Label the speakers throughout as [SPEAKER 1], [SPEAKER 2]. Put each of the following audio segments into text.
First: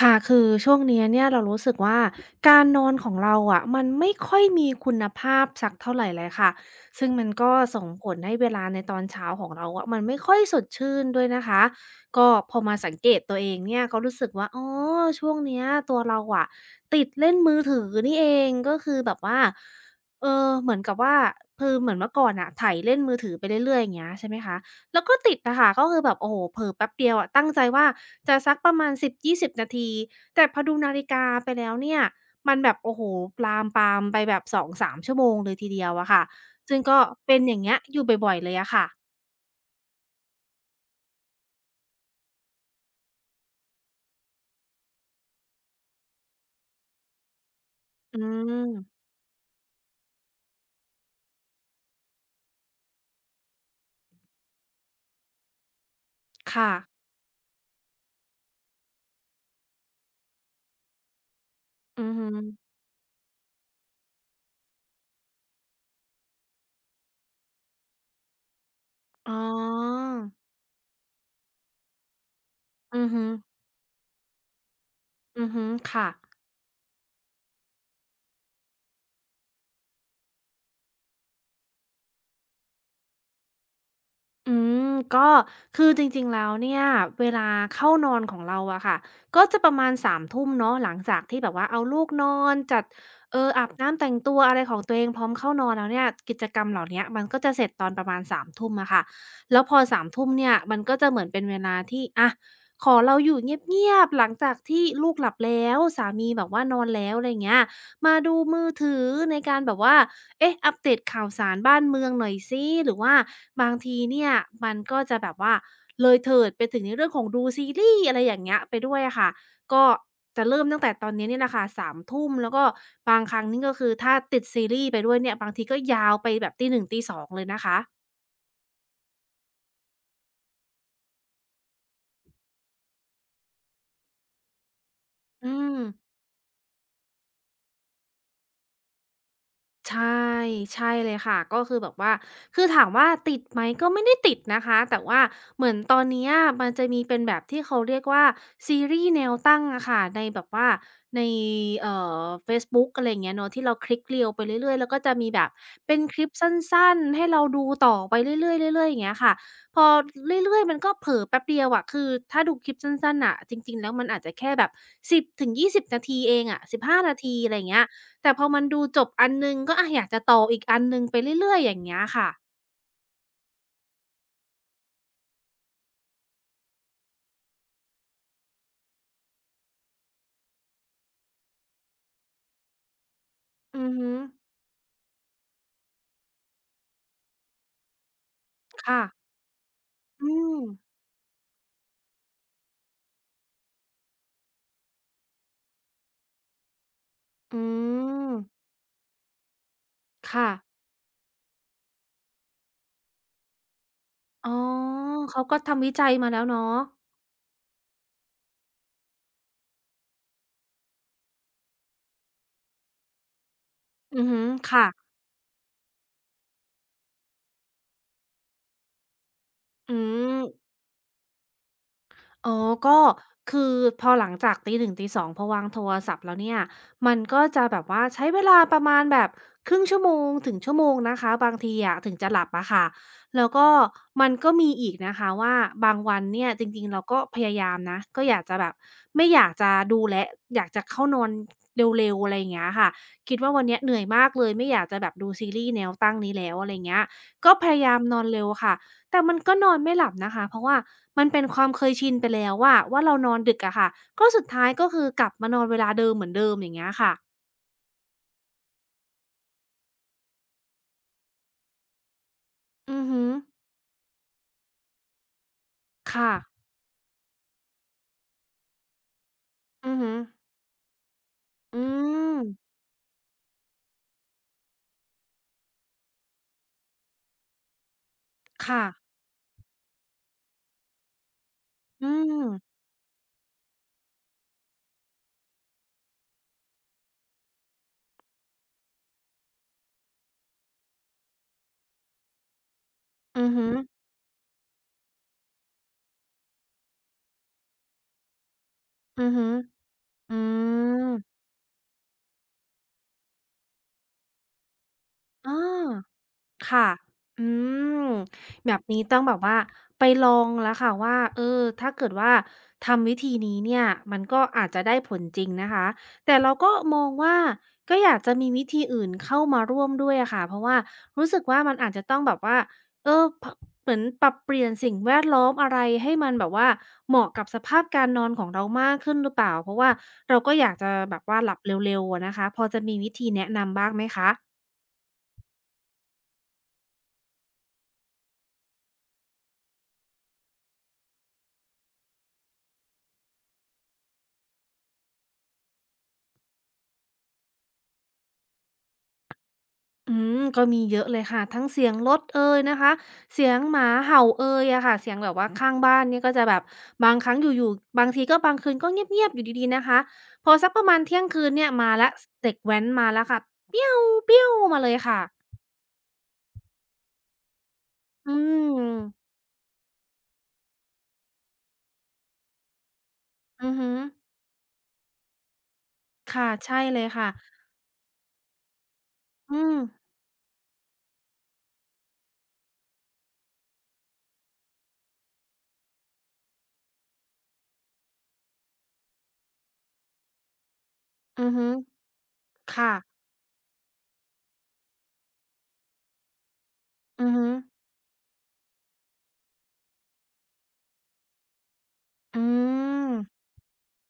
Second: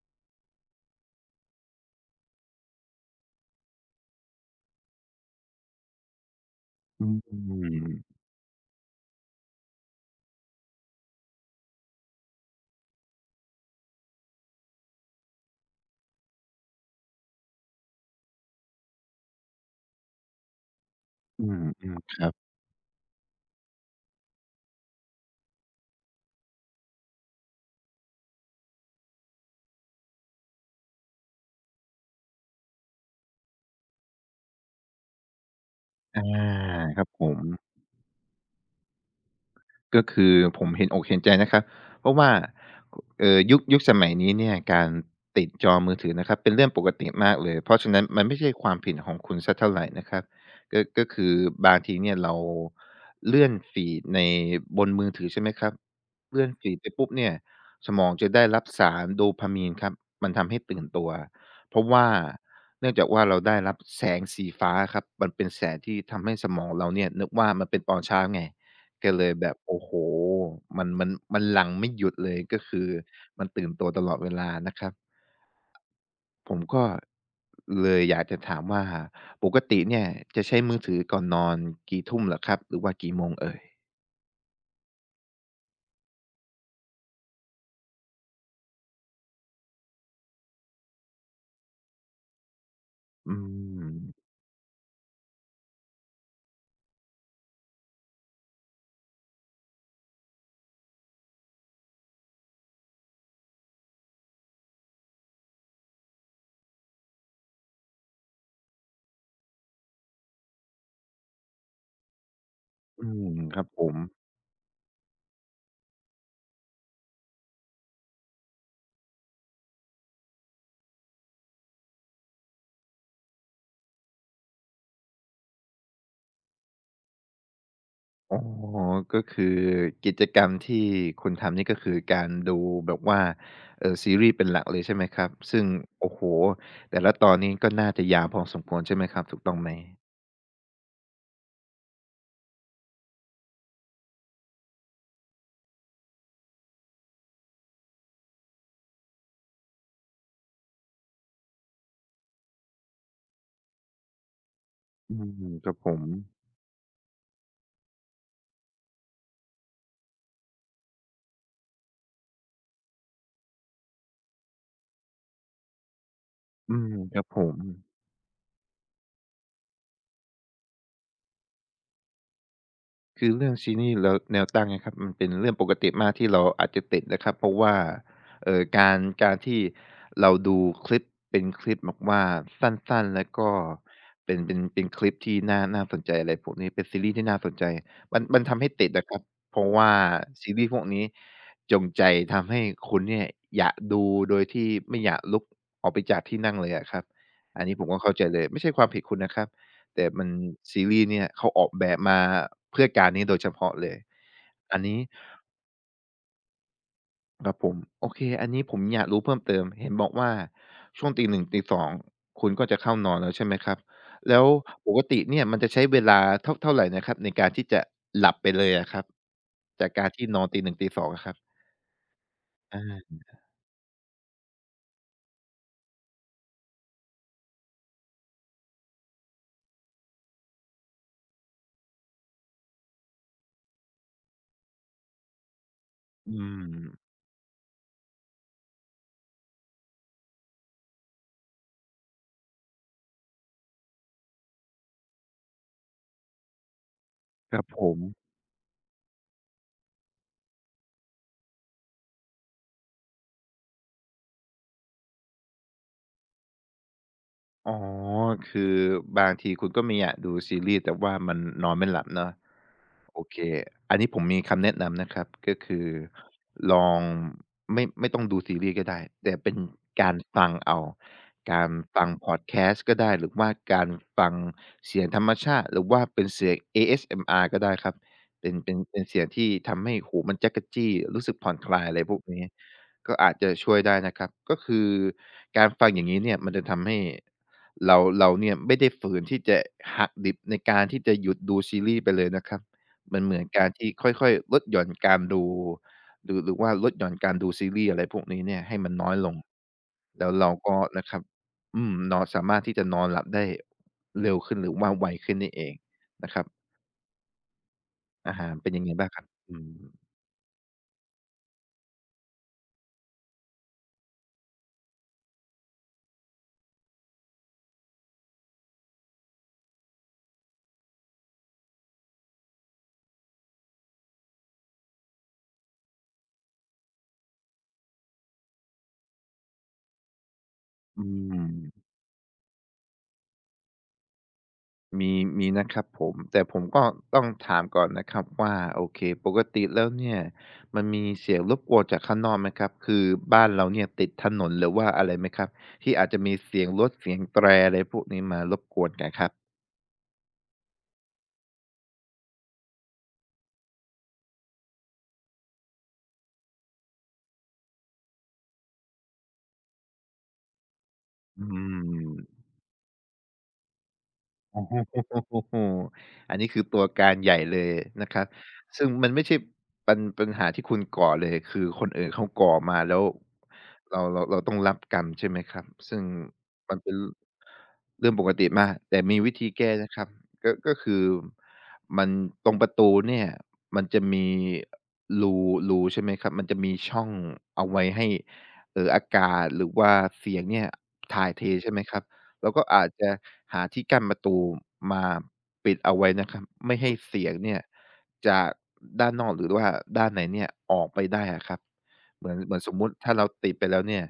[SPEAKER 1] ค่ะคือช่วงเนี้ยเนี่ยเรารู้สึกว่าการนอนของเราอะมันไม่ค่อยมีคุณภาพสักเท่าไรเลยค่ะ
[SPEAKER 2] อื
[SPEAKER 1] ซึ่ง
[SPEAKER 2] ม
[SPEAKER 1] มัน
[SPEAKER 2] อื
[SPEAKER 1] ก็ส่งผล
[SPEAKER 2] ม
[SPEAKER 1] ให้เวลาในตอนเช้าของเราอะมันไม่ค่อยสดชื่นด้วยนะคะก็พอมาสังเกตตัวเองเนี่ยก็รู้สึกว่าอ๋อช่วงเนี้ยตัวเราอะติดเล่นมือถือนี่เองก็คือแบบว่าเหมือนกับว่าคือเหมือนเมื่อ
[SPEAKER 2] ค
[SPEAKER 1] ก่อ
[SPEAKER 2] รั
[SPEAKER 1] น
[SPEAKER 2] บ
[SPEAKER 1] น่ะไถเล่นมือถือไปเรื่อยๆอย่างเงี้ยใช่ไหมคะ แล้วก็ติดอะค่ะก็คือแบบโอ้โฮเผลอแป๊บเดียวอะตั้งใจว่าจะสักประมาณ10-20นาทีแต่พอดูนาฬิกาไปแล้วเนี่ยมันแบบโอ้โฮลามปรามๆไปแบบ2-3ชั่วโมงเลยทีเดียวอะ
[SPEAKER 2] อา
[SPEAKER 1] ค่ะซึ่งก็
[SPEAKER 2] ครับผ
[SPEAKER 1] เป็
[SPEAKER 2] ม
[SPEAKER 1] นอย่างเงี้ยอยู่บ่อยๆเลยอะค่ะ
[SPEAKER 2] ก็คือผมเห็นอกเห็นใจนะครับ เพราะว่ายุคสมัยนี้เนี่ยการติดจอมือถือนะครับเป็นเรื่องปกติมากเลย เพราะฉะนั้น
[SPEAKER 1] อื
[SPEAKER 2] มันไม่ใช่ความผิด
[SPEAKER 1] ม
[SPEAKER 2] ของคุณสักเท่าไรนะครับก็คือบางทีเนี่ยเราเลื่อนฟีดบนมือถือใช่ไหมครับเลื่อน
[SPEAKER 1] ค่ะ
[SPEAKER 2] ฟีดไปปุ๊บเนี่ยสมองจะได้รับสารโดพามีนครับมันทำให้ตื่นตัวเพราะ
[SPEAKER 1] อื
[SPEAKER 2] ว่า
[SPEAKER 1] อฮึ
[SPEAKER 2] เนื่องจากว่าเราได้รับแสงสีฟ้าครับมันเป็นแสงที่ทำให้สมองเราเนี่ยนึกว่ามันเป็นตอนเช้าไง ก็เล
[SPEAKER 1] อ๋
[SPEAKER 2] ยแบบโอ้โฮ
[SPEAKER 1] อ
[SPEAKER 2] มันหลั่งไม่หยุดเลยก็คือ
[SPEAKER 1] อือฮึ
[SPEAKER 2] มันตื่นตัวตลอดเวลานะครับ
[SPEAKER 1] อือฮึค่ะ
[SPEAKER 2] ผมก็เลยอยากจะถามว่าปกติเนี่ยจะใช้มือถือก่อนนอนกี่ทุ่มเหรอครับหรือว่ากี่โมงเอ่ย
[SPEAKER 1] อืมก็คือจริงๆแล้วเนี่ยเวลาเข้านอนของเราอะค่ะก็จะประมาณ3ทุ่มเนาะหลังจากที่แบบว่าเอาลูกนอนจัด
[SPEAKER 2] อื
[SPEAKER 1] อาบ
[SPEAKER 2] ม
[SPEAKER 1] น้ำแต่งตัวอะไรของตัวเองพร้อมเข้านอนแล้วเนี่ยกิจกรรมเหล่าเนี้ยมันก็จะเสร็จตอนประมาณสามทุ่มอะค่ะแล้วพอสามทุ่มเนี่ยมันก็จะเหมือนเป็นเวลาที่อะขอเราอยู่เงียบๆหลังจากที่ลูกหลับแล้วสามีแบบว่านอนแล้วอะไรอย่างเงี้ย มาดูมือถือในการแบบว่าเอ๊ะอัปเดตข่าวสารบ้านเมืองหน่อยสิหรือ
[SPEAKER 2] อื
[SPEAKER 1] ว่า
[SPEAKER 2] มครับ
[SPEAKER 1] บาง
[SPEAKER 2] ผม
[SPEAKER 1] ทีเนี่ยมันก็จะแบบว่าเลยเถิดไปถึงในเรื่องของดูซีรีส์อะไรอย่างเงี้ยไปด้วยอะค่ะ ก็จะเริ่มตั้งแต่ตอนนี้เนี่ยแหละค่ะ3ทุ่ม แล้วก็บางครั้งนี่ก็คือถ้าติดซีรีส์ไปด้วยเนี่ยบางทีก็ยาวไปแบบตีหนึ่งตีสองเลยนะคะ
[SPEAKER 2] อ๋อก็คือกิจกรรมที่คุณทำนี่ก็คือการดูแบบว่าซีรีส์เป็นหลักเลยใช่ไหมครับ
[SPEAKER 1] อื
[SPEAKER 2] ซึ่ง
[SPEAKER 1] ม
[SPEAKER 2] โอ้โฮแต่ละตอนนี้ก็น่าจะยาวพอสมควรใช่ไหมครับถูกต้องไหม
[SPEAKER 1] ใช่ใช่เลยค่ะก็คือแบบว่าคือถามว่าติดไหมก็ไม่ได้ติดนะคะแต่ว่าเหมือนตอนเนี้ยมันจะมีเป็นแบบที่เขาเรียกว่าซีรีส์แนวตั้งอะค่ะในแบบว่าในเอ่เฟซบุ๊กอะไรอย่างเงี้ยเนาะที่เราคลิก reel ไปเรื่อยๆแล้วก็จะ
[SPEAKER 2] อื
[SPEAKER 1] มีแบบ
[SPEAKER 2] มครับผ
[SPEAKER 1] เป็น
[SPEAKER 2] ม
[SPEAKER 1] คลิปสั้นๆให้เราดูต่อไปเรื่อยๆเรื่อยๆอย่างเงี้ยค่ะพอเรื่อยๆมันก็เผลอแป๊บเดียวอะคือถ้าดูคลิปสั้นๆน่ะจริงๆแล้วมันอาจจะแค่แบบ1ส2 0นาทีเองอะ
[SPEAKER 2] อื
[SPEAKER 1] สิบ
[SPEAKER 2] ม
[SPEAKER 1] ห้านา
[SPEAKER 2] ครับ
[SPEAKER 1] ที
[SPEAKER 2] ผ
[SPEAKER 1] อะไร
[SPEAKER 2] ม
[SPEAKER 1] อย่างเงี้ย แต่พอมันดูจบอันหนึ่งก็อะอยากจะต่ออีกอันหนึ่งไปเรื่อยๆอย่างเงี้ยค่ะ
[SPEAKER 2] คือเรื่องซี้นี่แล้วแนวตั้งนะครับมันเป็นเรื่องปกติมากที่เราอาจจะติดนะครับเพราะว่าเอ่อการการที่เราดูคลิปเป็นคลิปแบบว่าสั้นๆแล้วก็
[SPEAKER 1] อือฮึ
[SPEAKER 2] เป็นคลิปที่น่าสนใจอะไรพวกนี้เป็นซีรีส์ที่น่าสนใจมันทำให้ติดอะครับ
[SPEAKER 1] ค่ะ
[SPEAKER 2] เพราะว่า
[SPEAKER 1] อื
[SPEAKER 2] ซี
[SPEAKER 1] ม
[SPEAKER 2] รีส์พวกนี้จงใจทำให้คุณเนี่ยอยากดูโดยที่ไม่อยากลุกออกไปจากที่นั่งเลยอะครับ
[SPEAKER 1] อื
[SPEAKER 2] อันนี้ผมก็เข้าใจ
[SPEAKER 1] ม
[SPEAKER 2] เลยไม่ใช่ความผิดคุณนะครับ แต่มัน
[SPEAKER 1] ค่ะ
[SPEAKER 2] ซีรีส์เนี่ยเขาออกแบบมาเพื่อการนี้โดยเฉพาะเลย
[SPEAKER 1] อ๋อ
[SPEAKER 2] อันนี้
[SPEAKER 1] เขาก็ทำวิจัยมาแล้วเนาะ
[SPEAKER 2] ครับผมโอเคอันนี้ผมอยากรู้เพิ่มเติมเห็นบอกว่าช่วงตี1ตี2คุณก็จะเข้านอนแล้วใช่ไหมครับ
[SPEAKER 1] อือ
[SPEAKER 2] แล้
[SPEAKER 1] ฮึ
[SPEAKER 2] ว
[SPEAKER 1] ค่ะ
[SPEAKER 2] ปกติเนี่ยมันจะใช้เวลาเท่าไรนะครับในการที่จะหลับไปเลยอะครับจาก
[SPEAKER 1] อื
[SPEAKER 2] การที่น
[SPEAKER 1] ม
[SPEAKER 2] อนตี1ตี2องอะครับ
[SPEAKER 1] อ๋อก็
[SPEAKER 2] อา
[SPEAKER 1] คือพอหลังจากตีหนึ่งตีสองพอวางโทรศัพท์แล้วเนี่ยมันก็จะแบบว่าใช้เวลาประมาณแบบครึ่งชั่วโมงถึงชั่วโมงนะคะบางทีอะถึงจะหลับอะค่ะแล้วก็มันก็มีอีกนะคะว่าบางวัน
[SPEAKER 2] อื
[SPEAKER 1] เนี่ยจริงๆเรา
[SPEAKER 2] ม
[SPEAKER 1] ก็พยายามนะก็อยากจะแบบไม่อยากจะดูแลอยากจะเข้านอนเร็วๆอะไรอย่างเงี้ยค่ะคิดว่าวันเนี้ยเหนื่อยมากเลยไม่อยากจะแบบดูซีรีส์แนวตั้งนี้แล้วอะไรเงี้ยก็
[SPEAKER 2] ครั
[SPEAKER 1] พ
[SPEAKER 2] บผ
[SPEAKER 1] ยายา
[SPEAKER 2] ม
[SPEAKER 1] มนอนเร็วค่ะ แต่มันก็นอนไม่หลับนะคะเพราะว่ามันเป็นความเคยชินไปแล้วว่าเรานอนดึกอะค่ะก็สุดท้ายก็คือกลับมานอนเวลาเดิมเหมือนเดิมอย่างเงี้ยค่ะ
[SPEAKER 2] อ๋อคือบางทีคุณก็มีอยากดูซีรีส์แต่ว่ามันนอนไม่หลับเนาะ
[SPEAKER 1] อือ
[SPEAKER 2] โอ
[SPEAKER 1] ฮึ
[SPEAKER 2] เค อันนี้ผมมีคำแนะนำนะครับก็คือ
[SPEAKER 1] ค่ะ
[SPEAKER 2] ลองไม่ต้องดูซีรีส์ก็ได้แต่เป็น
[SPEAKER 1] อือฮึ
[SPEAKER 2] การฟังเอาการ
[SPEAKER 1] อื
[SPEAKER 2] ฟังพอ
[SPEAKER 1] ม
[SPEAKER 2] ดแคสต์ก็ได้หรือว่าการฟังเสียงธรรมชาติหรือว่าเป็นเสียง ASMR ก็ได้ครับเป็นเป็น
[SPEAKER 1] ค่ะ
[SPEAKER 2] เป็นเสียงที่ทำให้หูมันจ๊ะกะจี้รู้สึกผ่อนคลายอะไร
[SPEAKER 1] อื
[SPEAKER 2] พวก
[SPEAKER 1] ม
[SPEAKER 2] นี้ก็อาจจะช่วยได้นะครับก็คือการฟังอย่างงี้เนี่ยมันจะทำให้ เราเนี่ยไม่ได้ฝืนที่จะหักดิบในการที่จะหยุดดูซีรีส์ไปเลยนะครับมันเหมื
[SPEAKER 1] อื
[SPEAKER 2] อน
[SPEAKER 1] อฮึ
[SPEAKER 2] การที่ค่อยๆลดหย่อนการดูหรือว่าลดหย่อนการดูซีรีส์อะไรพวกนี้เนี่ยให้มันน้อย
[SPEAKER 1] อื
[SPEAKER 2] ล
[SPEAKER 1] อ
[SPEAKER 2] ง
[SPEAKER 1] ฮึ
[SPEAKER 2] แล้ว
[SPEAKER 1] อื
[SPEAKER 2] เราก็นะ
[SPEAKER 1] ม
[SPEAKER 2] ครับอืมนอนสามารถที่จะนอนหลับได้เร็วขึ้นหรือว่าไวขึ้น
[SPEAKER 1] อา
[SPEAKER 2] นี่เองนะครับ
[SPEAKER 1] ค่ะอืม
[SPEAKER 2] อาหารเป็
[SPEAKER 1] แบ
[SPEAKER 2] น
[SPEAKER 1] บ
[SPEAKER 2] ยังไง
[SPEAKER 1] นี้
[SPEAKER 2] บ้าง
[SPEAKER 1] ต้
[SPEAKER 2] ค
[SPEAKER 1] อง
[SPEAKER 2] รับ
[SPEAKER 1] แบบ
[SPEAKER 2] อื
[SPEAKER 1] ว่า
[SPEAKER 2] ม
[SPEAKER 1] ไปลองแล้วค่ะว่าถ้าเกิดว่าทำวิธีนี้เนี่ยมันก็อาจจะได้ผลจริงนะคะแต่เราก็มองว่าก็อยากจะมีวิธีอื่นเข้ามาร่วมด้วยอะค่ะเพราะว่ารู้สึกว่ามันอาจจะต้องแบบว่าเออพเหมือนปรับเปลี่ยนสิ่งแวดล้อมอะไรให้มันแบบว่าเหมาะกับสภาพการนอนของเรามากขึ้นหรือเปล่าเพราะว่าเราก็อยากจะ
[SPEAKER 2] อื
[SPEAKER 1] แบบว่าหลับเ
[SPEAKER 2] ม
[SPEAKER 1] ร็วๆอะนะคะพอจะมีวิธีแนะนำบ้างไหมคะ
[SPEAKER 2] มีมีนะครับผมแต่ผมก็ต้องถามก่อนนะครับว่าโอเคปกติแล้วเนี่ยมันมีเสียงรบกวนจากข้างนอกไหมครับคือบ้านเราเนี่ยติดถนนหรือว่าอะไรไหมครับที่อาจจะมีเสียงรถเสียงแตรอะไรพวกนี้มารบกวนกันครับ
[SPEAKER 1] อืมก็มีเยอะเลยค่ะทั้งเสียงรถเอยนะคะเสียงหมาเห่าเอยอะค่ะเสียงแบบว่าข้างบ้านเนี่ยก็จะแบบบางครั้งอยู่ๆบางทีก็บางคืนก็เงียบๆอยู่ดีๆนะคะพอสักประมาณเที่ยง
[SPEAKER 2] อื
[SPEAKER 1] คืนเนี่ยมาแล้ว
[SPEAKER 2] ม
[SPEAKER 1] เด็กแว้นมาแล้วค่ะเปี้ยวเปี้ย ว
[SPEAKER 2] โอ้
[SPEAKER 1] มาเลยค่ะ
[SPEAKER 2] โฮอันนี้คือตัวการใหญ่เลยนะครับ
[SPEAKER 1] อืม
[SPEAKER 2] ซึ่งมันไม่ใช่ปัญหาที่คุณก่อเลย คือคนอื่นเขาก่อมาแล้ว
[SPEAKER 1] อือหือ
[SPEAKER 2] เราต้องรับกรรมใช่ไหมครับ ซึ่ง
[SPEAKER 1] ค่ะ
[SPEAKER 2] มัน
[SPEAKER 1] ใช่
[SPEAKER 2] เป็น
[SPEAKER 1] เลยค่ะ
[SPEAKER 2] เรื่องปกติมากแต่มีวิธี
[SPEAKER 1] อื
[SPEAKER 2] แก้
[SPEAKER 1] ม
[SPEAKER 2] นะครับก็คือมันตรงประตูเนี่ยมันจะมีรูรูใช่ไหมครับ มันจะมีช่องเอาไว้ให้อากาศหรือว่าเสียงเนี่ยถ่ายเท
[SPEAKER 1] อือหื
[SPEAKER 2] ใช่
[SPEAKER 1] อ
[SPEAKER 2] ไหมครับ เราก็อาจ
[SPEAKER 1] ค่ะ
[SPEAKER 2] จะหาที่กั้นประตูมาปิดเอาไว้นะครับไม่ให้เสี
[SPEAKER 1] อื
[SPEAKER 2] ย
[SPEAKER 1] อ
[SPEAKER 2] ง
[SPEAKER 1] หื
[SPEAKER 2] เนี่ยจากด้านนอกหรือว่าด้านในเนี่ยออกไปได้อะครับเหมือ
[SPEAKER 1] อ
[SPEAKER 2] น
[SPEAKER 1] อื
[SPEAKER 2] เหมือนสมมุติ
[SPEAKER 1] ม
[SPEAKER 2] ถ้าเราติดไปแล้วเนี่ย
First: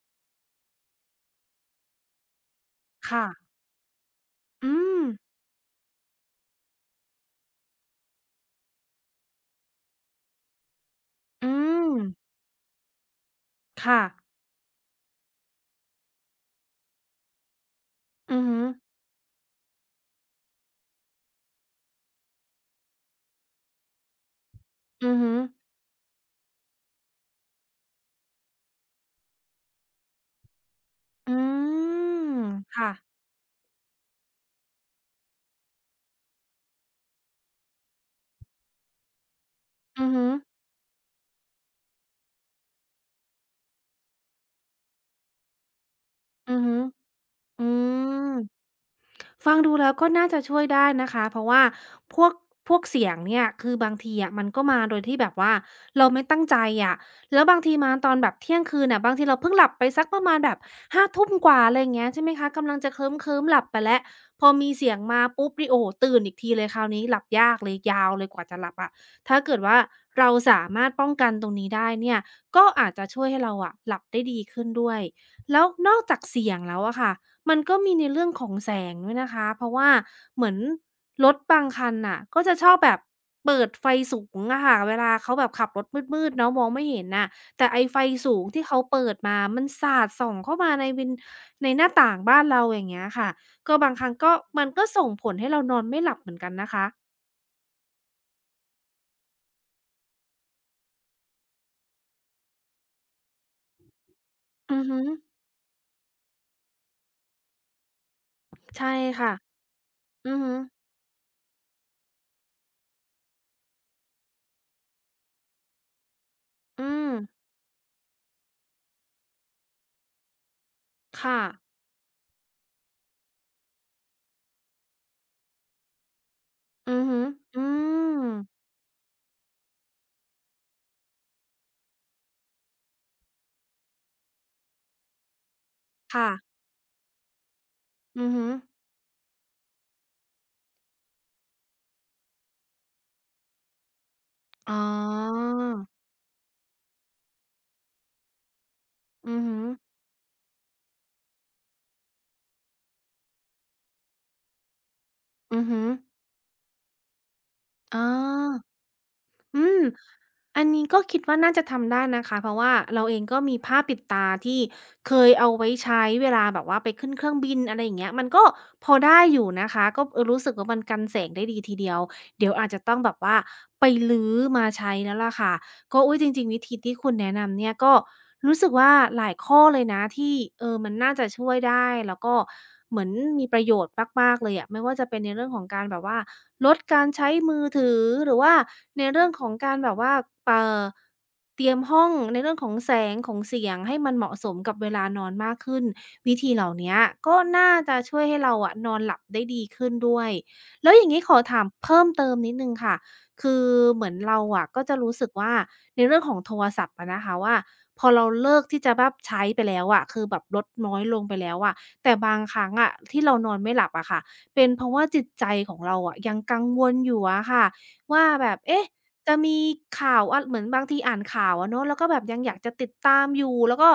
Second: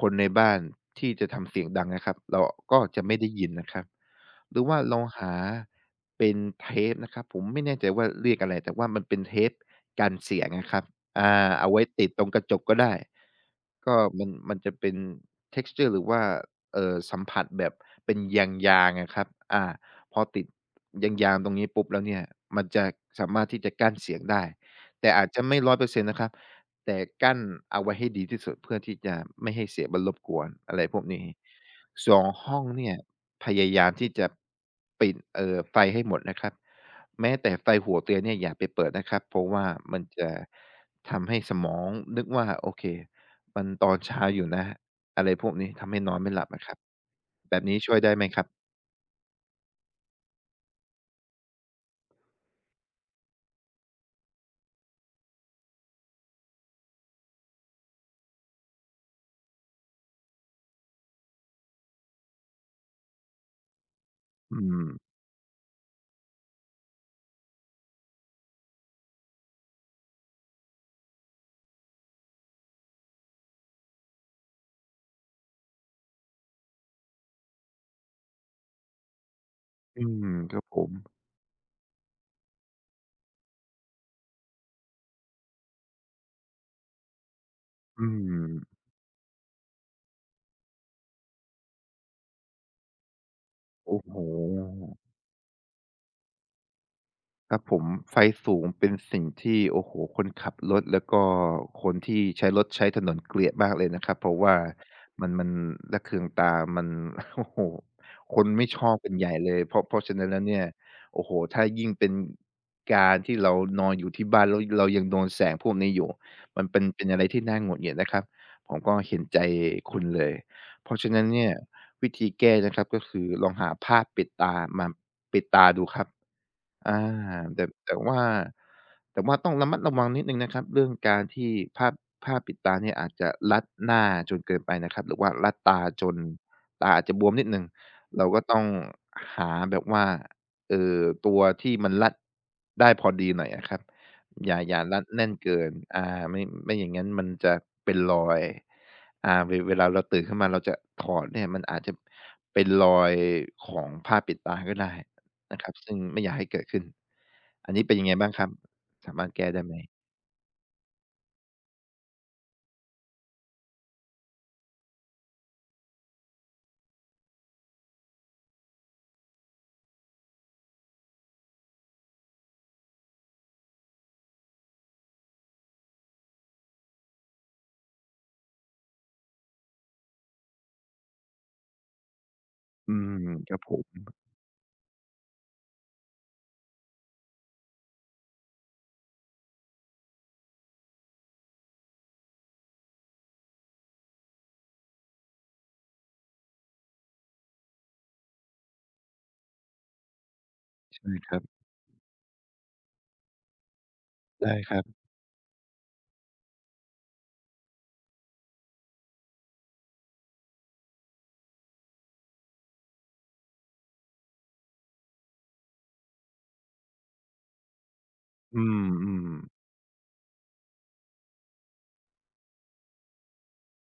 [SPEAKER 2] คนในบ้านที่จะทำเสียงดังนะครับเราก็จะไม่
[SPEAKER 1] ค่ะ
[SPEAKER 2] ได้ยินนะครับหรือ
[SPEAKER 1] อื
[SPEAKER 2] ว่าลอ
[SPEAKER 1] ม
[SPEAKER 2] งหาเป็นเทปนะครับผมไม่แน่ใจว่าเรียกอะไรแต่ว่ามันเป็นเทปกันเสียงนะครับอา
[SPEAKER 1] อื
[SPEAKER 2] เอาไว้
[SPEAKER 1] ม
[SPEAKER 2] ติดตรงกระจกก็ได้ก็
[SPEAKER 1] ค่ะ
[SPEAKER 2] มันจะเป็น texture หรือว่า สัมผัสแบบเป็น
[SPEAKER 1] อือ
[SPEAKER 2] ยา
[SPEAKER 1] หื
[SPEAKER 2] งๆอะครับอ่าพอติดยางๆตรงนี้ปุ๊บแล้วเนี่ยมันจะสามารถที่จะกั้นเสียงได้
[SPEAKER 1] อ
[SPEAKER 2] แต่
[SPEAKER 1] อือ
[SPEAKER 2] อาจ
[SPEAKER 1] หือ
[SPEAKER 2] จะไม่ร้อยเปอร์เซ็นต์นะครับแต่กั้นเอาไว้ให้ดีที่สุดเพื่อที่จะไม่ให้เสียงมันรบกวนอะไรพวกนี้
[SPEAKER 1] อื
[SPEAKER 2] ส
[SPEAKER 1] ม
[SPEAKER 2] องห้อง
[SPEAKER 1] ค่ะ
[SPEAKER 2] เนี่ยพยายามที่จะปิดไฟให้หมดนะครับแม้แต่ไฟหัวเตียงเนี่ยอย่าไปเปิดนะครับเพราะว่ามัน
[SPEAKER 1] อือฮ
[SPEAKER 2] จะ
[SPEAKER 1] อ
[SPEAKER 2] ทำให้สมองนึกว่าโอเคมันตอนเช้าอยู่นะ อะไรพวกนี้ทำให้นอนไม่หลับ
[SPEAKER 1] อือ
[SPEAKER 2] อะครั
[SPEAKER 1] ฮึ
[SPEAKER 2] บแบบ
[SPEAKER 1] อื
[SPEAKER 2] นี้ช่วยได้ไหม
[SPEAKER 1] ม
[SPEAKER 2] ครับ
[SPEAKER 1] ฟังดูแล้วก็น่าจะช่วยได้นะคะเพราะว่าพวกพวกเสียงเนี่ยคือบางทีอะมันก็มาโดยที่แบบว่าเราไม่ตั้งใจอะแล้วบางทีมาตอนแบบเที่ยงคืนน่ะบางทีเราเพิ่งหลับไปสักประมาณแบบห้าทุ่มกว่าอะไรอย่างเงี้ยใช่ไหมคะกำลังจะเคลิ้มๆหลับไปแล้วพอ
[SPEAKER 2] อื
[SPEAKER 1] มี
[SPEAKER 2] ม
[SPEAKER 1] เสียงมาปุ๊บนี่โอ้โฮตื่นอีกทีเลยคราวนี้หลับยากเลยยาวเลยกว่าจะหลับอะถ้าเกิดว่าเราสามารถป้องกันตรงนี้ได้เนี่ยก็อาจจะช่วยให้เราอะหลับได้ดีขึ้นด้วยแล้วนอกจากเสียงแล้วอะค่ะ มันก็มีในเรื่องของแสงด้วยนะคะเพราะว่า
[SPEAKER 2] อืม
[SPEAKER 1] เหมือ
[SPEAKER 2] ค
[SPEAKER 1] น
[SPEAKER 2] รับผม
[SPEAKER 1] รถบางคันน่ะก็จะชอบแบบเปิดไฟสูงอะค่ะเวลาเขาแบบขับรถมืดๆเนาะมองไม่เห็นน่ะแต่ไอ้ไฟ
[SPEAKER 2] อื
[SPEAKER 1] สูงที่เขา
[SPEAKER 2] ม
[SPEAKER 1] เปิดมามันสาดส่องเข้ามาในวินในหน้าต่างบ้านเราอย่างเงี้ยค่ะก็บาง
[SPEAKER 2] โอ้
[SPEAKER 1] ครั้ง
[SPEAKER 2] โฮ
[SPEAKER 1] ก็มันก็ส่งผลให้เรานอนไม่หลับเหมือนกันนะคะ
[SPEAKER 2] ครับผมไฟสูงเป็นสิ่งที่โอ้โฮคนขับรถแล้วก็คนที่ใช้รถใช้ถนนเกลียดมากเลยนะครับเพราะว่า
[SPEAKER 1] อือฮึ
[SPEAKER 2] มันระเคืองตามัน โอ้โฮคนไม่ชอ
[SPEAKER 1] ใช่
[SPEAKER 2] บเป็นให
[SPEAKER 1] ค่ะ
[SPEAKER 2] ญ่เลยเพราะฉะนั้น
[SPEAKER 1] อือ
[SPEAKER 2] แล้ว
[SPEAKER 1] ฮึ
[SPEAKER 2] เนี่ยโอ้โฮถ้ายิ่งเป็นการที่เรานอนอยู่ที่บ้านแล้วเรายังโดนแสงพวกนี้อยู่มันเป็น
[SPEAKER 1] อื
[SPEAKER 2] เป็น
[SPEAKER 1] ม
[SPEAKER 2] อะไรที่น่าหงุดหงิดนะครับผมก็เห็นใจคุณเลยเพราะฉะนั้น
[SPEAKER 1] ค่ะ
[SPEAKER 2] เนี่ยวิธีแก้นะครับก็คือลองหาผ้าปิดตามาปิดตาดูครับ
[SPEAKER 1] อื
[SPEAKER 2] อา
[SPEAKER 1] อฮึอื
[SPEAKER 2] แต่ว่า
[SPEAKER 1] ม
[SPEAKER 2] แต่ว่าต้องระมัดระวังนิดหนึ่งนะครับเรื่องการที่ผ้าผ้าปิดตาเนี่ยอาจจะรัดหน้าจนเกินไปนะครับหรือว่ารัดตาจน
[SPEAKER 1] ค่ะ
[SPEAKER 2] ตาอาจจะบวมนิดหนึ่งเรา
[SPEAKER 1] อือ
[SPEAKER 2] ก็
[SPEAKER 1] ฮึ
[SPEAKER 2] ต้องหาแบบว่าเอ่อตัวที่มันรัดได้พอดีหน่อยอะครับอย่า
[SPEAKER 1] อ๋
[SPEAKER 2] อย่ารัดแน่น
[SPEAKER 1] อ
[SPEAKER 2] เกินไม่อย่างงั้นมันจะเป็นรอย
[SPEAKER 1] อือฮึ
[SPEAKER 2] เวลาเราตื่นขึ้นมาเราจะถอดเนี่ยมันอาจจะเป็นรอยของผ้าปิดตาก็ได้ นะ
[SPEAKER 1] อือ
[SPEAKER 2] ครับ
[SPEAKER 1] ฮึ
[SPEAKER 2] ซึ่งไม่อยากให้เกิดขึ้นอันนี้เป็
[SPEAKER 1] อ๋
[SPEAKER 2] น
[SPEAKER 1] อ
[SPEAKER 2] ยังไงบ้างครับสามารถแก้
[SPEAKER 1] อื
[SPEAKER 2] ได้ไหม
[SPEAKER 1] มอันนี้ก็คิดว่าน่าจะทำได้นะคะเพราะว่าเราเองก็มีผ้าปิดตาที่เคยเอาไว้ใช้เวลาแบบว่าไปขึ้นเครื่องบินอะไรอย่างเงี้ยมันก็พอได้อยู่นะคะก็เออรู้สึกว่ามันกันแสงได้ดีทีเดียวเดี๋ยวอาจจะต้องแบบว่าไปรื้อมาใช้แล้วล่ะค่ะ ก็อุ๊ยจริงๆวิธีที่คุณแนะนำเนี่ยก็รู้สึกว่าหลายข้อเลยนะที่เออมันน่าจะช่วยได้แล้วก็
[SPEAKER 2] อื
[SPEAKER 1] เหมือน
[SPEAKER 2] ม
[SPEAKER 1] มี
[SPEAKER 2] ค
[SPEAKER 1] ป
[SPEAKER 2] รับ
[SPEAKER 1] ระ
[SPEAKER 2] ผ
[SPEAKER 1] โยช
[SPEAKER 2] ม
[SPEAKER 1] น์มากๆเลยอะไม่ว่าจะเป็นในเรื่องของการแบบว่าลดการใช้มือถือหรือว่าในเรื่องของการแบบว่าเอ่อเตรียมห้องในเรื่องของแสงของเสียงให้มันเหมาะสมกับเวลานอนมากขึ้นวิธีเหล่าเนี้ยก็น่าจะช่วยให้เราอะนอนหลับได้ดีขึ้นด้วยแล้วอย่า
[SPEAKER 2] ใช่
[SPEAKER 1] งงี้
[SPEAKER 2] ค
[SPEAKER 1] ขอ
[SPEAKER 2] รับ
[SPEAKER 1] ถามเพิ่มเติมนิดหนึ่งค่ะ คือเหมือนเรา
[SPEAKER 2] ได้
[SPEAKER 1] อะ
[SPEAKER 2] ค
[SPEAKER 1] ก็
[SPEAKER 2] รับ
[SPEAKER 1] จะรู้สึกว่าในเรื่องของโทรศัพท์อะนะคะว่าพอเราเลิกที่จะแบบใช้ไปแล้วอะคือแบบลดน้อยลงไปแล้วอะแต่บางครั้งอะที่เรานอนไม่หลับอะค่ะเป็นเพราะว่าจิตใจของเราอะยังกังวลอยู่อะค่ะว่าแบบ
[SPEAKER 2] อื
[SPEAKER 1] เอ๊ะ
[SPEAKER 2] ม
[SPEAKER 1] จะมี
[SPEAKER 2] ๆ
[SPEAKER 1] ข่าวอะเหมือนบางทีอ่านข่าวอะเนาะแล้วก็แบบยังอยากจะติดตามอยู่แล้วก็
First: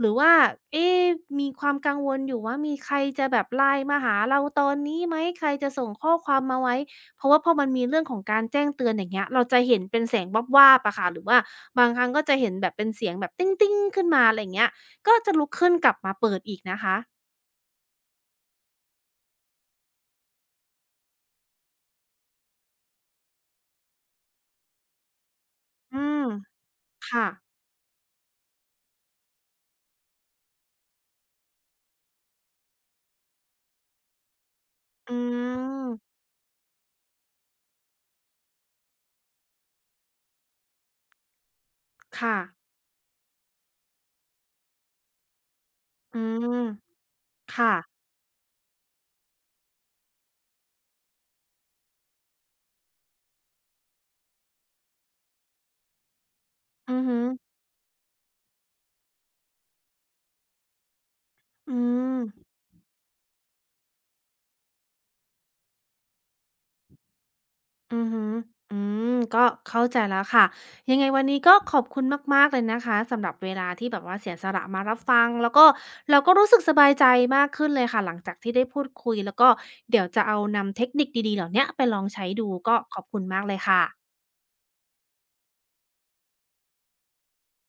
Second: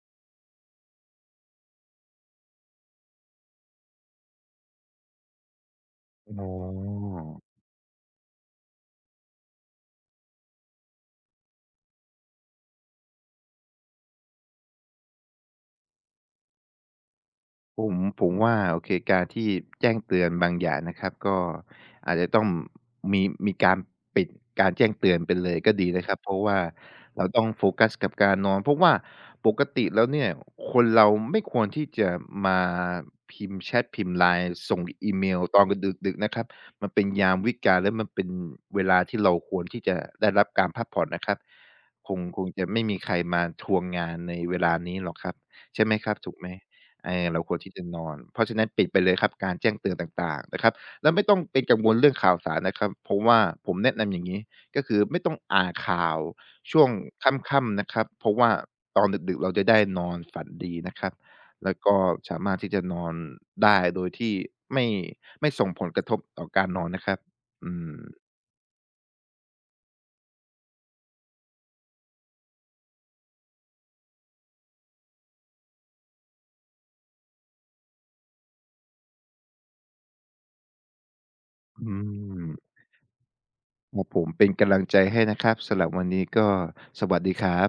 [SPEAKER 1] หรือว่าเอ๊ะมีความกังวลอยู่ว่ามีใครจะแบบ LINE มาหาเราตอนนี้ไหมใครจะส่งข้อความ
[SPEAKER 2] อ๋อ
[SPEAKER 1] มาไหม เพราะว่าพอมันมีเรื่องของการแจ้งเตือนอย่างเงี้ยเราจะเห็นเป็นแสงวาบๆอะค่ะหรือว่าบางครั้งก็จะเห็นแบบเป็นเสียงแบบติ๊งๆขึ้นมาอะไรอย่างเงี้ยก็จะลุกขึ้นกลับมาเปิดอีกนะคะ
[SPEAKER 2] ผมผมว่าโอเคการที่แจ้งเตือนบางอย่างนะครับก็อาจจะต้องมีการปิดการแจ้งเตือนไปเลยก็ดี
[SPEAKER 1] อื
[SPEAKER 2] นะครับ
[SPEAKER 1] ม
[SPEAKER 2] เพราะว่าเรา
[SPEAKER 1] ค่ะ
[SPEAKER 2] ต้องโฟกัสกับการนอนเพราะว่าปกติแล้วเนี่ยคนเราไม่ควรที่จะมาพิมพ์แชตพิมพ์ LINE ส่งอี
[SPEAKER 1] อื
[SPEAKER 2] เมลตอน
[SPEAKER 1] ม
[SPEAKER 2] ดึกๆนะครับมันเป็นยามวิกาลและมันเป็นเวลาที่เราควรที่จะได้รับการพักผ่อนนะครับคง
[SPEAKER 1] ค่ะ
[SPEAKER 2] คงจะไม่มีใครมาทวงงานในเวลานี้หรอกครับใช่ไหมครั
[SPEAKER 1] อื
[SPEAKER 2] บถูกไหม
[SPEAKER 1] ม
[SPEAKER 2] เออเราควร
[SPEAKER 1] ค่ะ
[SPEAKER 2] ที่จะนอน เพราะฉะนั้นปิดไปเลยครับการแจ้งเตือนต่างๆนะครับแล้วไม่ต้องเป็นกังวลเรื่องข่าวสารนะครับเพราะว่าผมแนะนำอย่างงี้ก็คือไม่ต้องอ่านข่าวช่วง
[SPEAKER 1] อือฮึ
[SPEAKER 2] ค่ำๆนะครับเพราะว่าตอนดึกๆเราจะได้นอนฝันดีนะครับ
[SPEAKER 1] อื
[SPEAKER 2] แล้วก็
[SPEAKER 1] ม
[SPEAKER 2] สามารถที่จะนอนได้โดยที่ไม่ไม่ส่งผลกระทบต่อการนอนนะครับอืม
[SPEAKER 1] อือฮึออืมก็เข้าใจแล้วค่ะ ยังไงวันนี้ก็ขอบคุณมากๆเลยนะคะสำหรับเวลาที่แบบว่าเสียสละมารับฟังแล้วก็เราก็รู้สึกสบายใจมากขึ้นเลยค่ะหลังจากที่ได้พูดคุยแล้วก็เดี๋ยวจะเอานำเทคนิคดีๆเหล่าเนี้ยไป
[SPEAKER 2] อื
[SPEAKER 1] ลองใช้
[SPEAKER 2] ม
[SPEAKER 1] ดูก็ขอบคุณมากเลย
[SPEAKER 2] ครับ
[SPEAKER 1] ค่ะ
[SPEAKER 2] ผมเป็นกำลังใจให้นะครับสำหรับวันนี้ก็สวัสดีครับ